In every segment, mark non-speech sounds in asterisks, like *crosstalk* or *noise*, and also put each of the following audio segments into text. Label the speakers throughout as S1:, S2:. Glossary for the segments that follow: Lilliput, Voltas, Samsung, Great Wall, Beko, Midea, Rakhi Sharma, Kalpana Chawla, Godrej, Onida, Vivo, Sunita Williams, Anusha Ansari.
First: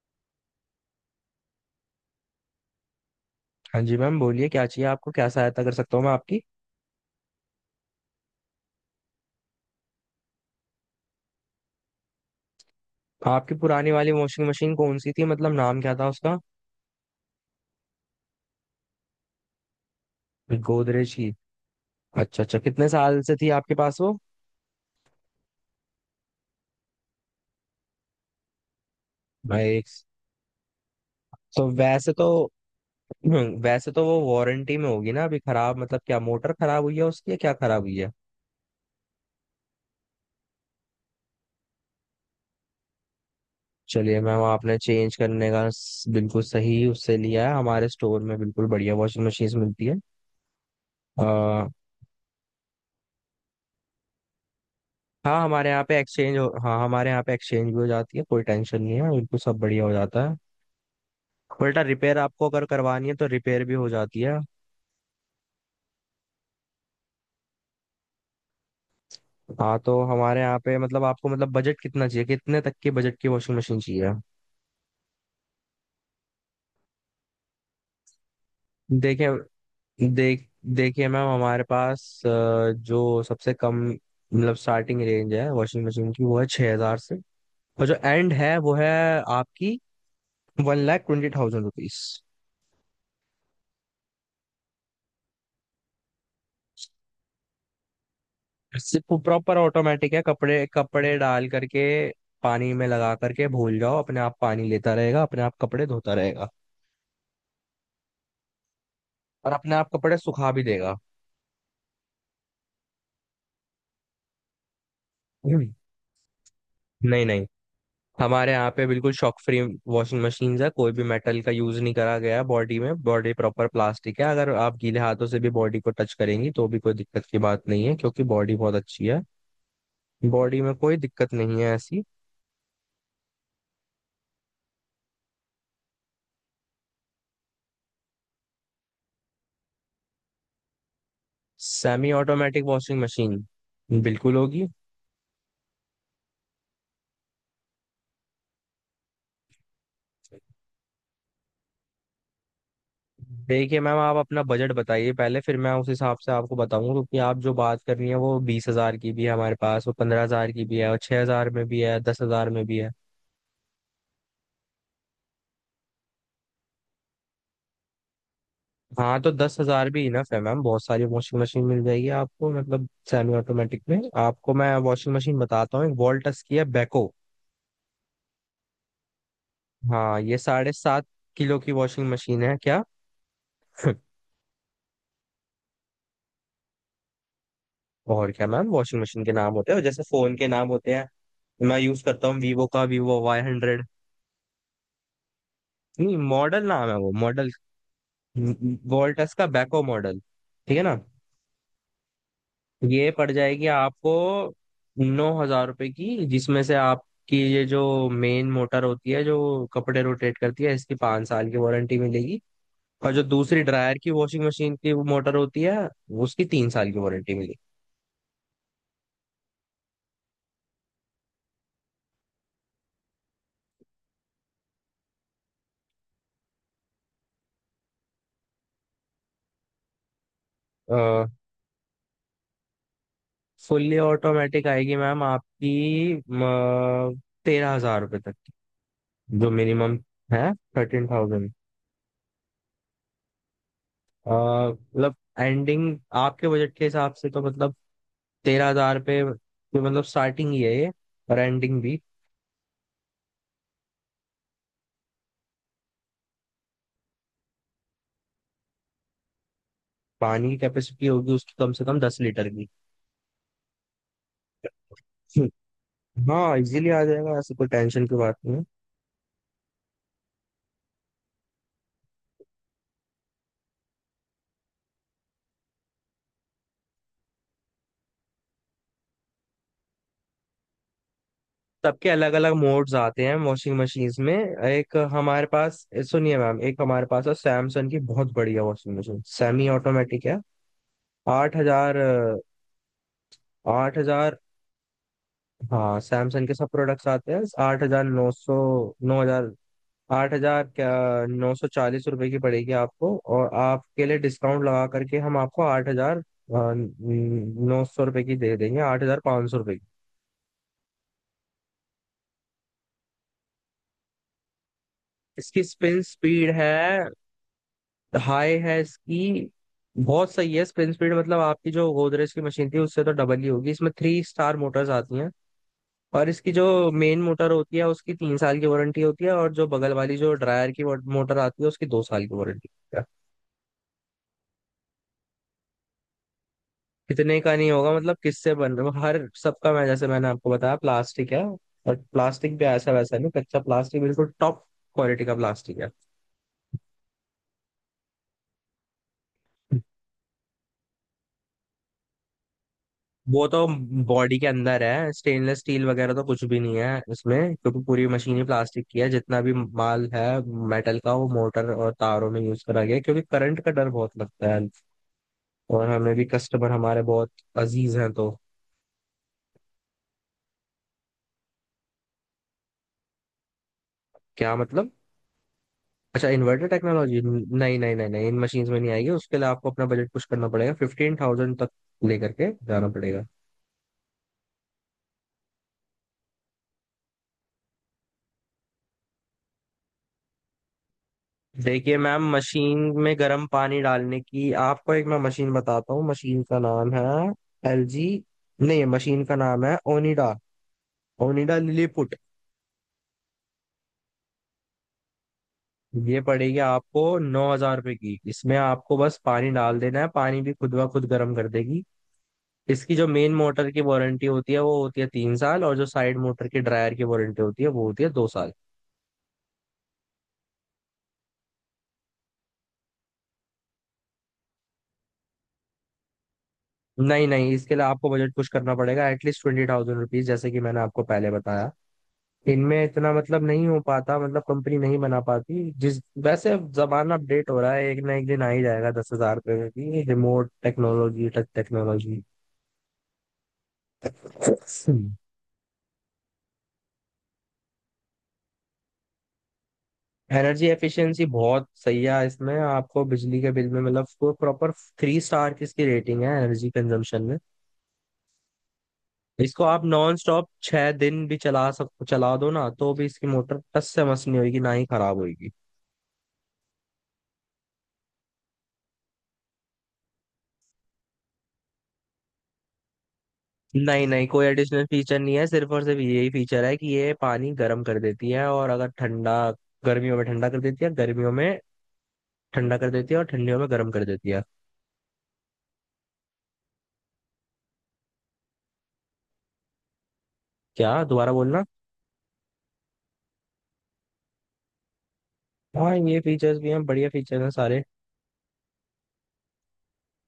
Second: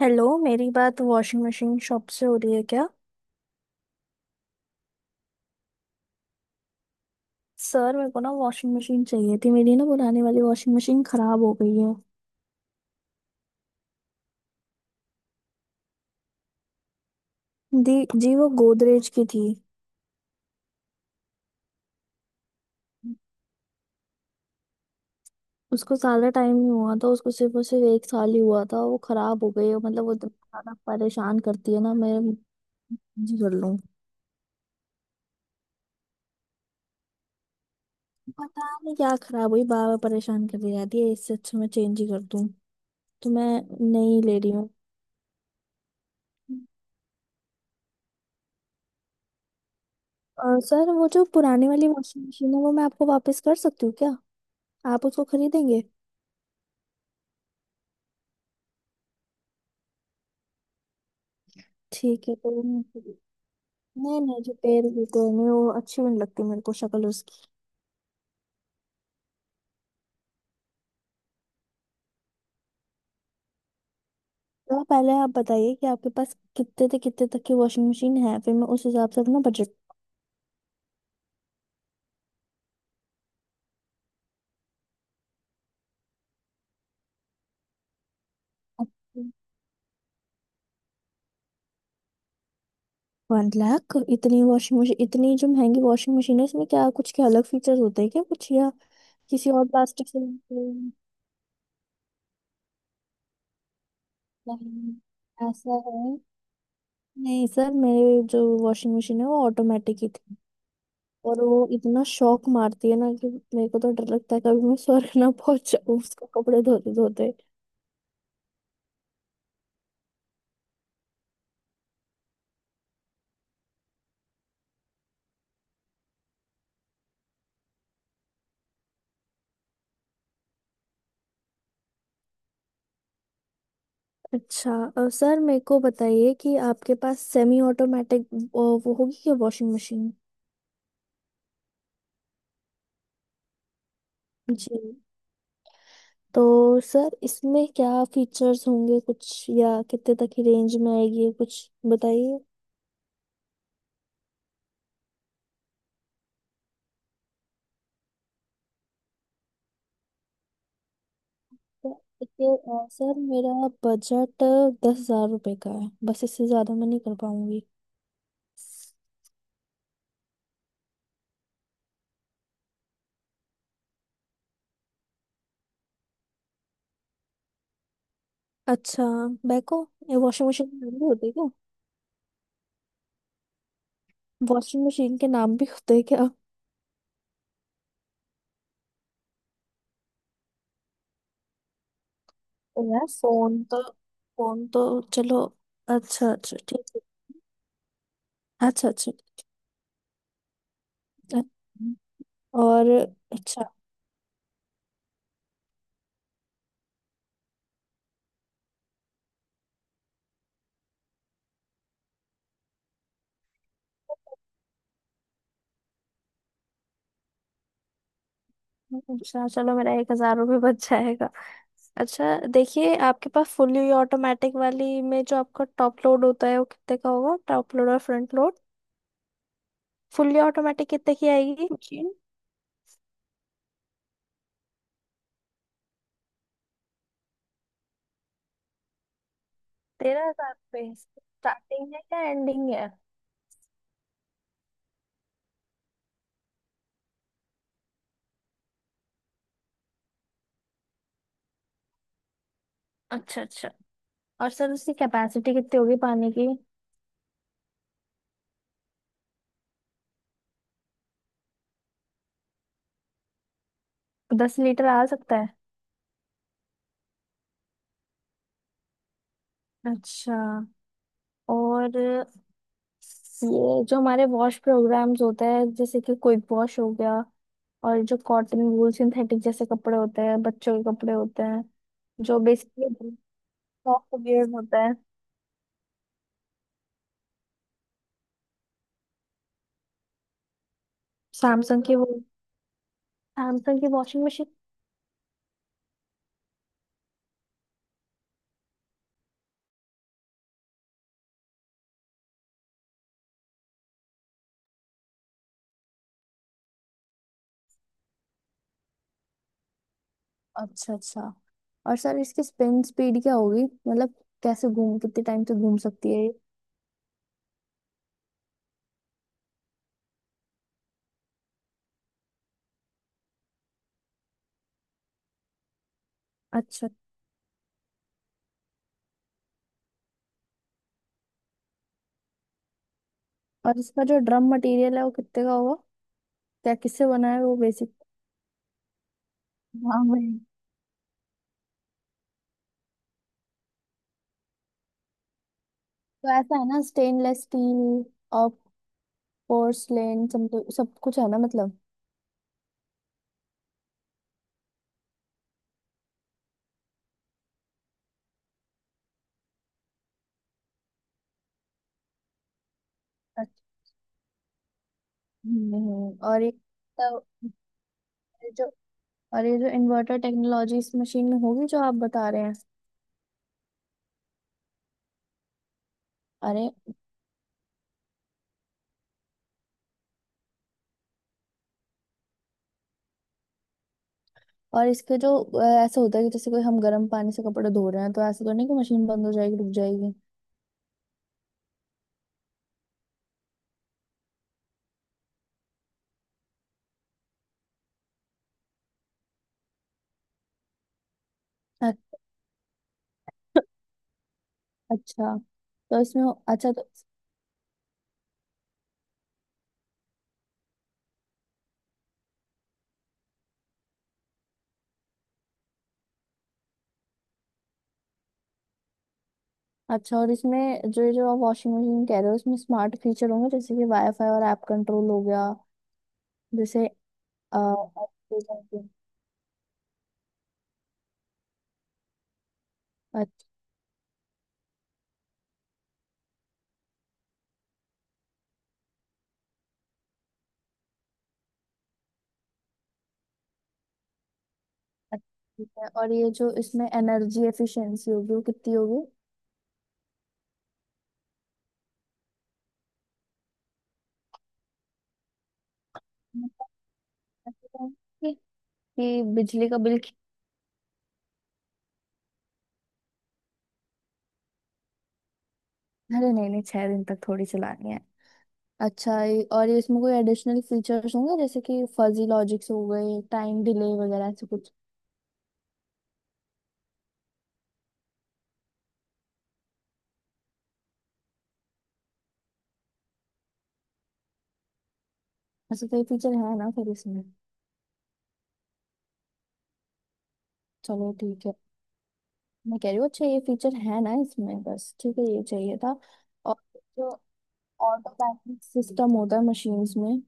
S1: Hello, मेरी बात washing machine shop से हो रही है क्या।
S2: हाँ जी मैम बोलिए क्या चाहिए आपको। क्या सहायता कर सकता हूँ मैं आपकी
S1: सर मेरे को ना वॉशिंग मशीन चाहिए थी, मेरी ना पुरानी वाली वॉशिंग मशीन खराब हो गई है।
S2: आपकी पुरानी वाली वॉशिंग मशीन कौन सी थी मतलब नाम क्या था उसका।
S1: दी जी वो गोदरेज की थी।
S2: गोदरेज की। अच्छा अच्छा, कितने साल से थी आपके पास वो।
S1: उसको ज्यादा टाइम नहीं हुआ था, उसको सिर्फ और सिर्फ 1 साल ही हुआ था। वो खराब हो गई है,
S2: भाई,
S1: मतलब वो इतना ज्यादा परेशान
S2: तो
S1: करती है ना।
S2: वैसे
S1: मैं
S2: तो
S1: जी कर
S2: *clears throat*
S1: लूँ,
S2: वैसे तो वो वारंटी में होगी ना अभी। खराब मतलब क्या मोटर खराब हुई है उसकी या क्या खराब हुई है।
S1: पता नहीं क्या खराब हुई, बार बार परेशान करती जाती है। इससे अच्छा मैं चेंज ही कर दूँ, तो मैं
S2: चलिए
S1: नहीं ले
S2: मैम
S1: रही हूँ।
S2: आपने चेंज करने का बिल्कुल सही उससे लिया है। हमारे स्टोर में बिल्कुल बढ़िया वॉशिंग मशीन मिलती है।
S1: और सर वो जो
S2: आ,
S1: पुरानी वाली वॉशिंग मशीन है वो मैं आपको वापस कर सकती हूँ क्या, आप उसको
S2: हाँ, हमारे
S1: खरीदेंगे।
S2: यहाँ पे एक्सचेंज हो हाँ हमारे यहाँ पे एक्सचेंज भी हो जाती है, कोई टेंशन नहीं है, बिल्कुल सब बढ़िया हो जाता है। बेटा रिपेयर
S1: ठीक है
S2: आपको
S1: तो।
S2: अगर करवानी है तो रिपेयर भी हो जाती
S1: नहीं
S2: है।
S1: नहीं, जो पेड़ होते हैं नहीं, वो अच्छी भी नहीं लगती, मेरे को शक्ल उसकी।
S2: हाँ तो हमारे यहाँ पे मतलब आपको मतलब बजट कितना चाहिए, कितने तक के बजट की वॉशिंग मशीन चाहिए।
S1: तो आप पहले आप बताइए कि आपके पास कितने से कितने तक की वॉशिंग मशीन है, फिर मैं उस हिसाब से अपना
S2: देखिए
S1: बजट।
S2: देख देखिए मैम, हमारे पास जो सबसे कम मतलब स्टार्टिंग रेंज है वॉशिंग मशीन की वो है 6,000 से, और जो एंड है वो है आपकी 1,20,000 रुपीज।
S1: 1 लाख, इतनी वॉशिंग मशीन, इतनी जो महंगी वॉशिंग मशीन है इसमें क्या कुछ के अलग फीचर्स होते हैं क्या कुछ या
S2: सिर्फ
S1: किसी
S2: प्रॉपर
S1: और प्लास्टिक
S2: ऑटोमेटिक
S1: से।
S2: है, कपड़े कपड़े डाल करके पानी में लगा करके भूल जाओ, अपने आप पानी
S1: नहीं,
S2: लेता रहेगा, अपने आप
S1: ऐसा
S2: कपड़े धोता
S1: है।
S2: रहेगा
S1: नहीं सर, मेरे जो वॉशिंग मशीन है वो
S2: और अपने आप
S1: ऑटोमेटिक ही
S2: कपड़े
S1: थी।
S2: सुखा भी देगा।
S1: और वो इतना शौक मारती है ना कि मेरे को तो डर लगता है कभी मैं स्वर्ग ना
S2: हम्म।
S1: पहुंच जाऊं उसको कपड़े धोते
S2: नहीं
S1: धोते।
S2: नहीं, हमारे यहाँ पे बिल्कुल शॉक फ्री वॉशिंग मशीन है। कोई भी मेटल का यूज नहीं करा गया है बॉडी में, बॉडी प्रॉपर प्लास्टिक है। अगर आप गीले हाथों से भी बॉडी को टच करेंगी तो भी कोई दिक्कत की बात नहीं है क्योंकि बॉडी बहुत अच्छी है, बॉडी में कोई दिक्कत नहीं है ऐसी।
S1: अच्छा सर मेरे को बताइए कि आपके पास सेमी ऑटोमेटिक, वो होगी क्या washing machine.
S2: Semi automatic washing machine बिल्कुल होगी।
S1: जी, तो सर इसमें क्या फीचर्स होंगे कुछ, या कितने तक की रेंज में आएगी ये कुछ बताइए।
S2: देखिए मैम आप अपना बजट बताइए पहले, फिर मैं उस हिसाब से आपको बताऊंगा क्योंकि आप जो बात कर रही हैं वो बीस हजार की भी है हमारे पास, वो पंद्रह हजार की भी है, और छह हजार में भी
S1: तो
S2: है, दस
S1: देखिए,
S2: हजार में भी है।
S1: सर मेरा बजट 10 हजार रुपये का है, बस इससे ज़्यादा मैं नहीं कर पाऊंगी।
S2: हाँ तो दस हजार भी इनफ है मैम, बहुत सारी वॉशिंग मशीन मिल जाएगी आपको। मतलब सेमी ऑटोमेटिक में आपको मैं वॉशिंग मशीन बताता हूँ, एक वॉल्टस की है बेको।
S1: अच्छा। बैको, ये
S2: हाँ ये
S1: वॉशिंग
S2: साढ़े
S1: मशीन
S2: सात
S1: होती है,
S2: किलो की वॉशिंग मशीन है क्या। *laughs*
S1: वॉशिंग मशीन के नाम भी होते हैं क्या।
S2: और क्या मैम, वॉशिंग मशीन के नाम होते हैं, और जैसे फोन के नाम होते हैं। मैं यूज करता हूँ वीवो
S1: ओ
S2: का,
S1: यार,
S2: वीवो वाई
S1: फोन तो
S2: हंड्रेड
S1: फोन तो चलो,
S2: नहीं
S1: अच्छा अच्छा
S2: मॉडल
S1: ठीक
S2: नाम है
S1: है।
S2: वो, मॉडल
S1: अच्छा अच्छा।
S2: वोल्टस का बैको मॉडल, ठीक है ना।
S1: अ- और
S2: ये पड़
S1: अच्छा
S2: जाएगी आपको नौ हजार रुपए की, जिसमें से आपकी ये जो मेन मोटर होती है जो कपड़े रोटेट करती है इसकी पाँच साल की वारंटी मिलेगी, और जो दूसरी ड्रायर की वॉशिंग मशीन की मोटर होती है उसकी तीन साल की वारंटी
S1: अच्छा, चलो मेरा 1 हजार रुपये बच जाएगा। अच्छा देखिए, आपके पास फुली ऑटोमेटिक वाली में जो आपका टॉप लोड होता है वो कितने का होगा, टॉप लोड और फ्रंट लोड, फुली ऑटोमेटिक कितने
S2: मिलेगी।
S1: की आएगी मशीन।
S2: फुल्ली ऑटोमेटिक आएगी मैम आपकी तेरह हजार रुपये तक की जो मिनिमम
S1: तेरह
S2: है,
S1: हजार पे
S2: 13,000।
S1: स्टार्टिंग है क्या एंडिंग है।
S2: मतलब एंडिंग आपके बजट के हिसाब से तो मतलब तेरह हजार पे ये मतलब स्टार्टिंग ही है ये और एंडिंग भी।
S1: अच्छा अच्छा, और सर उसकी कैपेसिटी कितनी होगी पानी की,
S2: पानी की कैपेसिटी होगी उसकी कम से कम दस लीटर की।
S1: 10 लीटर आ सकता है।
S2: हाँ इजीली आ जाएगा, ऐसे कोई टेंशन की बात नहीं है।
S1: अच्छा, और ये जो हमारे वॉश प्रोग्राम्स होता है, जैसे कि क्विक वॉश हो गया, और जो कॉटन वूल सिंथेटिक जैसे कपड़े होते हैं, बच्चों के कपड़े होते हैं,
S2: सबके अलग
S1: जो
S2: अलग मोड्स
S1: बेसिकली
S2: आते हैं वॉशिंग
S1: सॉफ्ट
S2: मशीन्स में।
S1: वेयर होता है।
S2: एक हमारे पास सुनिए मैम, एक हमारे पास है सैमसंग की बहुत बढ़िया वॉशिंग मशीन, सेमी ऑटोमेटिक है। आठ
S1: सैमसंग की
S2: हजार।
S1: वो सैमसंग की
S2: आठ
S1: वॉशिंग
S2: हजार
S1: मशीन।
S2: हाँ, सैमसंग के सब प्रोडक्ट्स आते हैं। आठ हजार नौ सौ, नौ हजार, आठ हजार क्या नौ सौ चालीस रुपए की पड़ेगी आपको, और आपके लिए डिस्काउंट लगा करके हम आपको आठ हजार नौ सौ रुपए की दे देंगे, आठ हजार पाँच सौ रुपए की।
S1: अच्छा अच्छा, और सर इसकी स्पिन स्पीड क्या होगी, मतलब कैसे घूम, कितने टाइम तक
S2: इसकी
S1: घूम
S2: स्पिन
S1: सकती है ये।
S2: स्पीड है हाई है इसकी, बहुत सही है स्पिन स्पीड मतलब आपकी जो गोदरेज की मशीन थी उससे तो डबल ही होगी। इसमें थ्री स्टार मोटर्स आती हैं, और इसकी जो
S1: अच्छा,
S2: मेन मोटर होती है उसकी तीन साल की वारंटी होती है और जो बगल वाली जो ड्रायर की मोटर आती है उसकी दो साल की वारंटी।
S1: और इसका जो ड्रम मटेरियल है वो कितने का होगा, क्या किससे बना
S2: कितने
S1: है
S2: का
S1: वो
S2: नहीं होगा
S1: बेसिक।
S2: मतलब किससे बन रहा है हर सबका, मैं
S1: हाँ
S2: जैसे मैंने आपको बताया प्लास्टिक है और प्लास्टिक भी ऐसा वैसा नहीं, कच्चा प्लास्टिक, बिल्कुल टॉप क्वालिटी का प्लास्टिक है।
S1: तो ऐसा है ना, स्टेनलेस स्टील और पोर्सलेन, सब कुछ है ना मतलब।
S2: वो तो बॉडी के अंदर है, स्टेनलेस स्टील वगैरह तो कुछ भी नहीं है उसमें, क्योंकि पूरी मशीन ही प्लास्टिक की है, जितना भी माल है मेटल का वो मोटर और तारों में यूज करा गया है, क्योंकि करंट
S1: अच्छा।
S2: का डर बहुत लगता है, और हमें भी
S1: और ये
S2: कस्टमर हमारे
S1: तो,
S2: बहुत अजीज हैं तो।
S1: ये जो, और ये जो इन्वर्टर टेक्नोलॉजी इस मशीन में होगी जो आप बता रहे हैं।
S2: क्या मतलब। अच्छा, इन्वर्टर
S1: अरे,
S2: टेक्नोलॉजी नहीं नहीं नहीं नहीं, इन मशीन्स में नहीं आएगी, उसके लिए आपको अपना बजट पुश करना पड़ेगा 15,000 तक लेकर के जाना पड़ेगा।
S1: और इसके जो ऐसा होता है कि जैसे कोई हम गर्म पानी से कपड़े धो रहे हैं तो ऐसा तो नहीं कि मशीन बंद हो जाएगी रुक जाएगी।
S2: देखिए मैम मशीन में गर्म पानी डालने की आपको एक मैं मशीन बताता हूँ, मशीन का नाम है LG, नहीं मशीन का नाम है ओनिडा, ओनिडा लिलीपुट।
S1: अ- अच्छा तो
S2: ये
S1: इसमें,
S2: पड़ेगी
S1: अच्छा तो,
S2: आपको नौ हजार रुपये की, इसमें आपको बस पानी डाल देना है, पानी भी खुद ब खुद गर्म कर देगी। इसकी जो मेन मोटर की वारंटी होती है वो होती है तीन साल, और जो साइड मोटर की ड्रायर की वारंटी होती है वो होती है दो साल।
S1: अच्छा और इसमें जो जो आप वॉशिंग मशीन कह रहे हो उसमें स्मार्ट फीचर होंगे जैसे कि वाईफाई और ऐप कंट्रोल हो गया, जैसे।
S2: नहीं नहीं इसके लिए आपको बजट पुश करना पड़ेगा एटलीस्ट 20,000 रुपीज, जैसे कि मैंने आपको पहले बताया। इनमें इतना मतलब
S1: अच्छा
S2: नहीं हो पाता, मतलब कंपनी नहीं बना पाती जिस वैसे, अब जमाना अपडेट हो रहा है एक ना एक दिन आ ही जाएगा दस हजार रुपये में भी रिमोट टेक्नोलॉजी टच टेक्नोलॉजी।
S1: ठीक है। और ये जो इसमें एनर्जी एफिशिएंसी होगी वो कितनी होगी,
S2: एनर्जी एफिशिएंसी बहुत सही है इसमें, आपको बिजली के बिल में मतलब प्रॉपर थ्री स्टार की इसकी रेटिंग है एनर्जी कंजम्पशन में।
S1: कि कि
S2: इसको
S1: बिजली का
S2: आप
S1: बिल
S2: नॉन स्टॉप छह दिन भी चला दो ना तो भी इसकी मोटर टस से मस नहीं होगी, ना ही खराब होगी।
S1: अरे नहीं नहीं, 6 दिन तक थोड़ी चलानी है। अच्छा और ये इसमें कोई एडिशनल फीचर्स होंगे जैसे कि फजी लॉजिक्स हो गए, टाइम डिले
S2: नहीं नहीं
S1: वगैरह ऐसे
S2: कोई
S1: कुछ,
S2: एडिशनल फीचर नहीं है, सिर्फ और सिर्फ यही फीचर है कि ये पानी गर्म कर देती है, और अगर ठंडा, गर्मियों में ठंडा कर देती है, गर्मियों में ठंडा कर देती है और ठंडियों में गर्म कर देती है।
S1: ऐसे कोई फीचर है ना फिर इसमें।
S2: क्या
S1: चलो
S2: दोबारा
S1: ठीक है,
S2: बोलना।
S1: मैं कह रही हूँ अच्छा ये फीचर है ना इसमें, बस ठीक है, ये चाहिए था।
S2: हाँ ये
S1: और
S2: फीचर्स भी हैं, बढ़िया
S1: जो
S2: फीचर्स हैं सारे।
S1: ऑटोमेटिक सिस्टम होता है मशीन्स में,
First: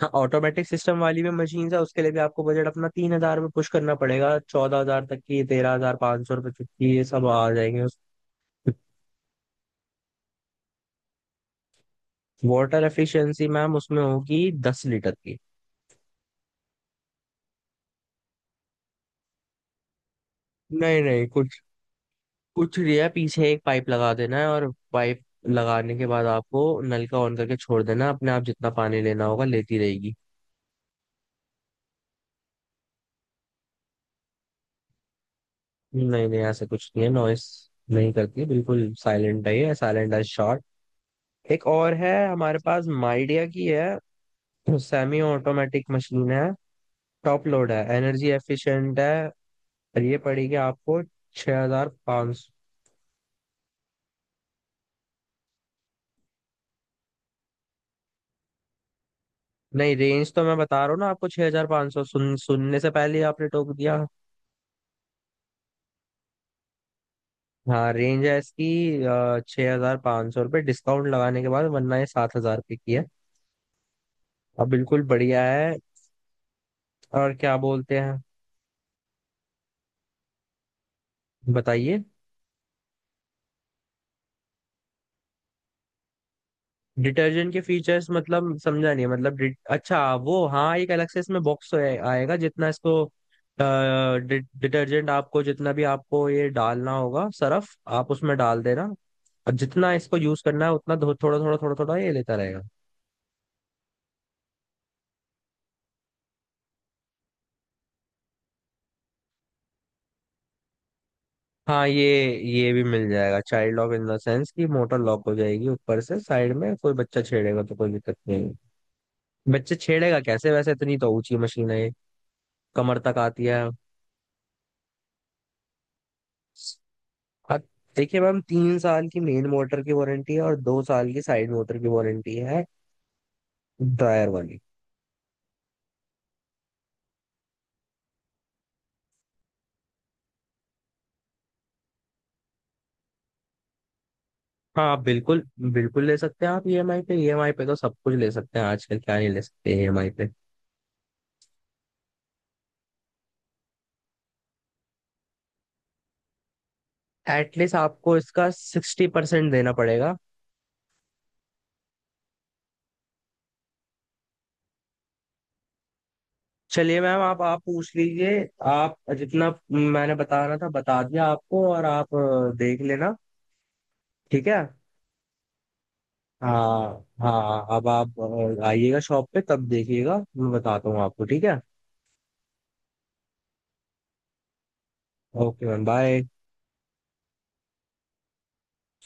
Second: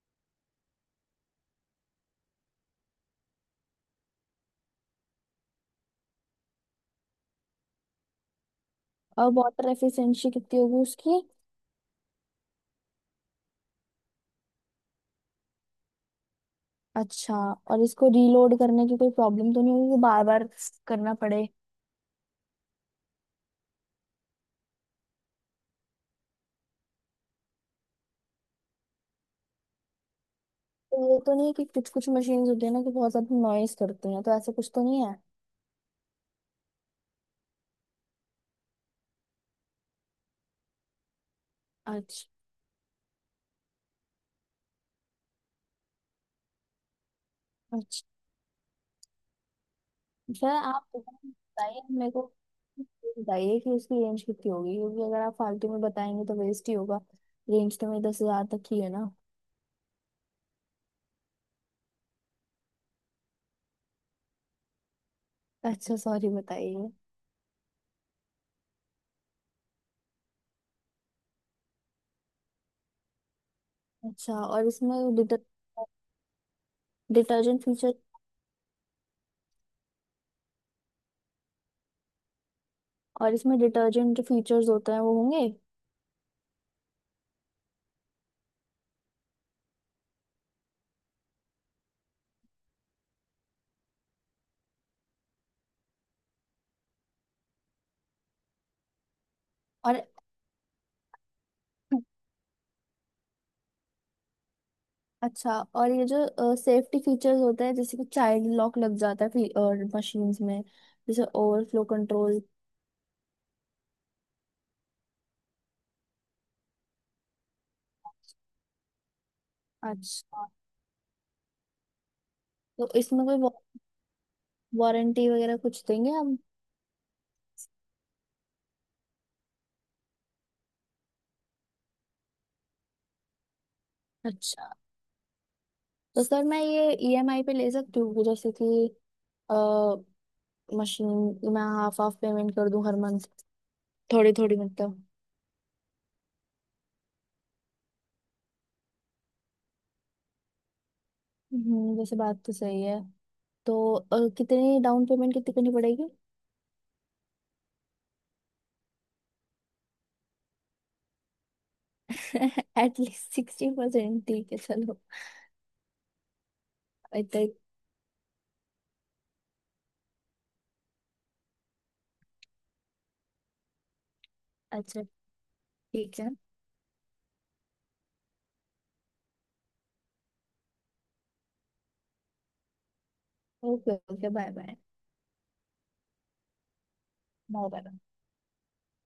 S2: हाँ ऑटोमेटिक सिस्टम वाली भी मशीन है, उसके लिए भी आपको बजट अपना तीन हजार में पुश करना पड़ेगा, चौदह हजार तक की, तेरह हजार पाँच सौ रुपए तक की ये सब आ जाएंगे।
S1: और वाटर एफिशिएंसी कितनी होगी उसकी।
S2: वाटर एफिशिएंसी मैम उसमें होगी दस लीटर की।
S1: अच्छा, और इसको रीलोड करने की कोई प्रॉब्लम तो नहीं होगी कि बार बार
S2: नहीं
S1: करना
S2: नहीं
S1: पड़े।
S2: कुछ कुछ नहीं है, पीछे एक पाइप लगा देना है और पाइप लगाने के बाद आपको नल का ऑन करके छोड़ देना, अपने आप जितना पानी लेना होगा लेती रहेगी।
S1: तो ये तो नहीं है कि कुछ कुछ मशीन्स होती है ना कि बहुत ज्यादा नॉइस करती हैं, तो ऐसा कुछ तो नहीं है।
S2: नहीं नहीं ऐसा कुछ नहीं है, नॉइस नहीं करती, बिल्कुल साइलेंट है ये, साइलेंट एज शॉट। एक और है
S1: अच्छा।
S2: हमारे पास, माइडिया की है, सेमी ऑटोमेटिक मशीन है, टॉप लोड है,
S1: अच्छा
S2: एनर्जी एफिशिएंट है, और ये
S1: सर,
S2: पड़ेगी
S1: आप
S2: आपको
S1: बताइए, मेरे को
S2: 6500, हजार पाँच सौ।
S1: बताइए कि उसकी रेंज कितनी होगी, क्योंकि अगर आप फालतू में बताएंगे तो वेस्ट ही होगा। रेंज तो मेरी 10 हजार तक ही है ना।
S2: नहीं, रेंज तो मैं बता रहा हूँ ना आपको 6500 हजार पाँच सौ, सुनने से पहले ही आपने टोक दिया।
S1: अच्छा सॉरी, बताइए।
S2: हाँ, रेंज है इसकी छः हजार पाँच सौ रुपये डिस्काउंट लगाने के बाद, वरना ये सात हजार रुपये की है,
S1: अच्छा, और
S2: अब बिल्कुल
S1: इसमें
S2: बढ़िया है। और क्या
S1: डिटर्जेंट फीचर,
S2: बोलते हैं, बताइए।
S1: और इसमें डिटर्जेंट फीचर्स होते हैं वो होंगे।
S2: डिटर्जेंट के फीचर्स मतलब समझा नहीं मतलब, अच्छा वो हाँ, एक अलग से इसमें बॉक्स आएगा जितना इसको डिटर्जेंट आपको जितना भी आपको ये डालना होगा, सरफ आप उसमें डाल देना, और जितना
S1: और
S2: इसको यूज करना है उतना थोड़ा थोड़ा थोड़ा थोड़ा ये लेता रहेगा।
S1: अच्छा, और ये जो सेफ्टी फीचर्स होते हैं जैसे कि चाइल्ड लॉक लग जाता है, और मशीन्स में जैसे ओवरफ्लो
S2: हाँ
S1: कंट्रोल।
S2: ये भी मिल जाएगा child lock, in the sense कि मोटर लॉक हो जाएगी ऊपर से, साइड में कोई बच्चा छेड़ेगा तो कोई दिक्कत नहीं। बच्चे छेड़ेगा
S1: अच्छा
S2: कैसे, वैसे इतनी तो ऊंची मशीन है ये,
S1: तो
S2: कमर तक
S1: इसमें कोई
S2: आती है।
S1: वारंटी वगैरह कुछ देंगे हम।
S2: हाँ, देखिए मैम तीन साल की मेन मोटर की वारंटी है और दो साल की साइड मोटर की वारंटी है, ड्रायर वाली।
S1: अच्छा तो सर मैं ये ईएमआई पे ले सकती हूँ जैसे कि अ, मशीन, मैं हाफ हाफ पेमेंट कर दूं हर मंथ, थोड़ी थोड़ी
S2: हाँ आप
S1: मतलब।
S2: बिल्कुल, बिल्कुल ले सकते हैं आप EMI पे, EMI पे तो सब कुछ ले सकते हैं आजकल, क्या नहीं ले सकते ईएमआई पे।
S1: हम्म, वैसे बात तो सही है। तो कितनी डाउन पेमेंट कितनी करनी पड़ेगी।
S2: एटलीस्ट आपको इसका 60% देना पड़ेगा।
S1: *laughs* एटलीस्ट 60%, ठीक है चलो।
S2: चलिए मैम,
S1: इतना ही-
S2: आप पूछ लीजिए, आप जितना मैंने बता रहा था बता दिया आपको और आप देख लेना ठीक है।
S1: अच्छा ठीक है,
S2: हाँ हाँ अब आप आइएगा शॉप पे तब देखिएगा, मैं बताता हूँ आपको ठीक है।
S1: Okay okay bye bye,
S2: okay ma'am bye.
S1: Bye bye.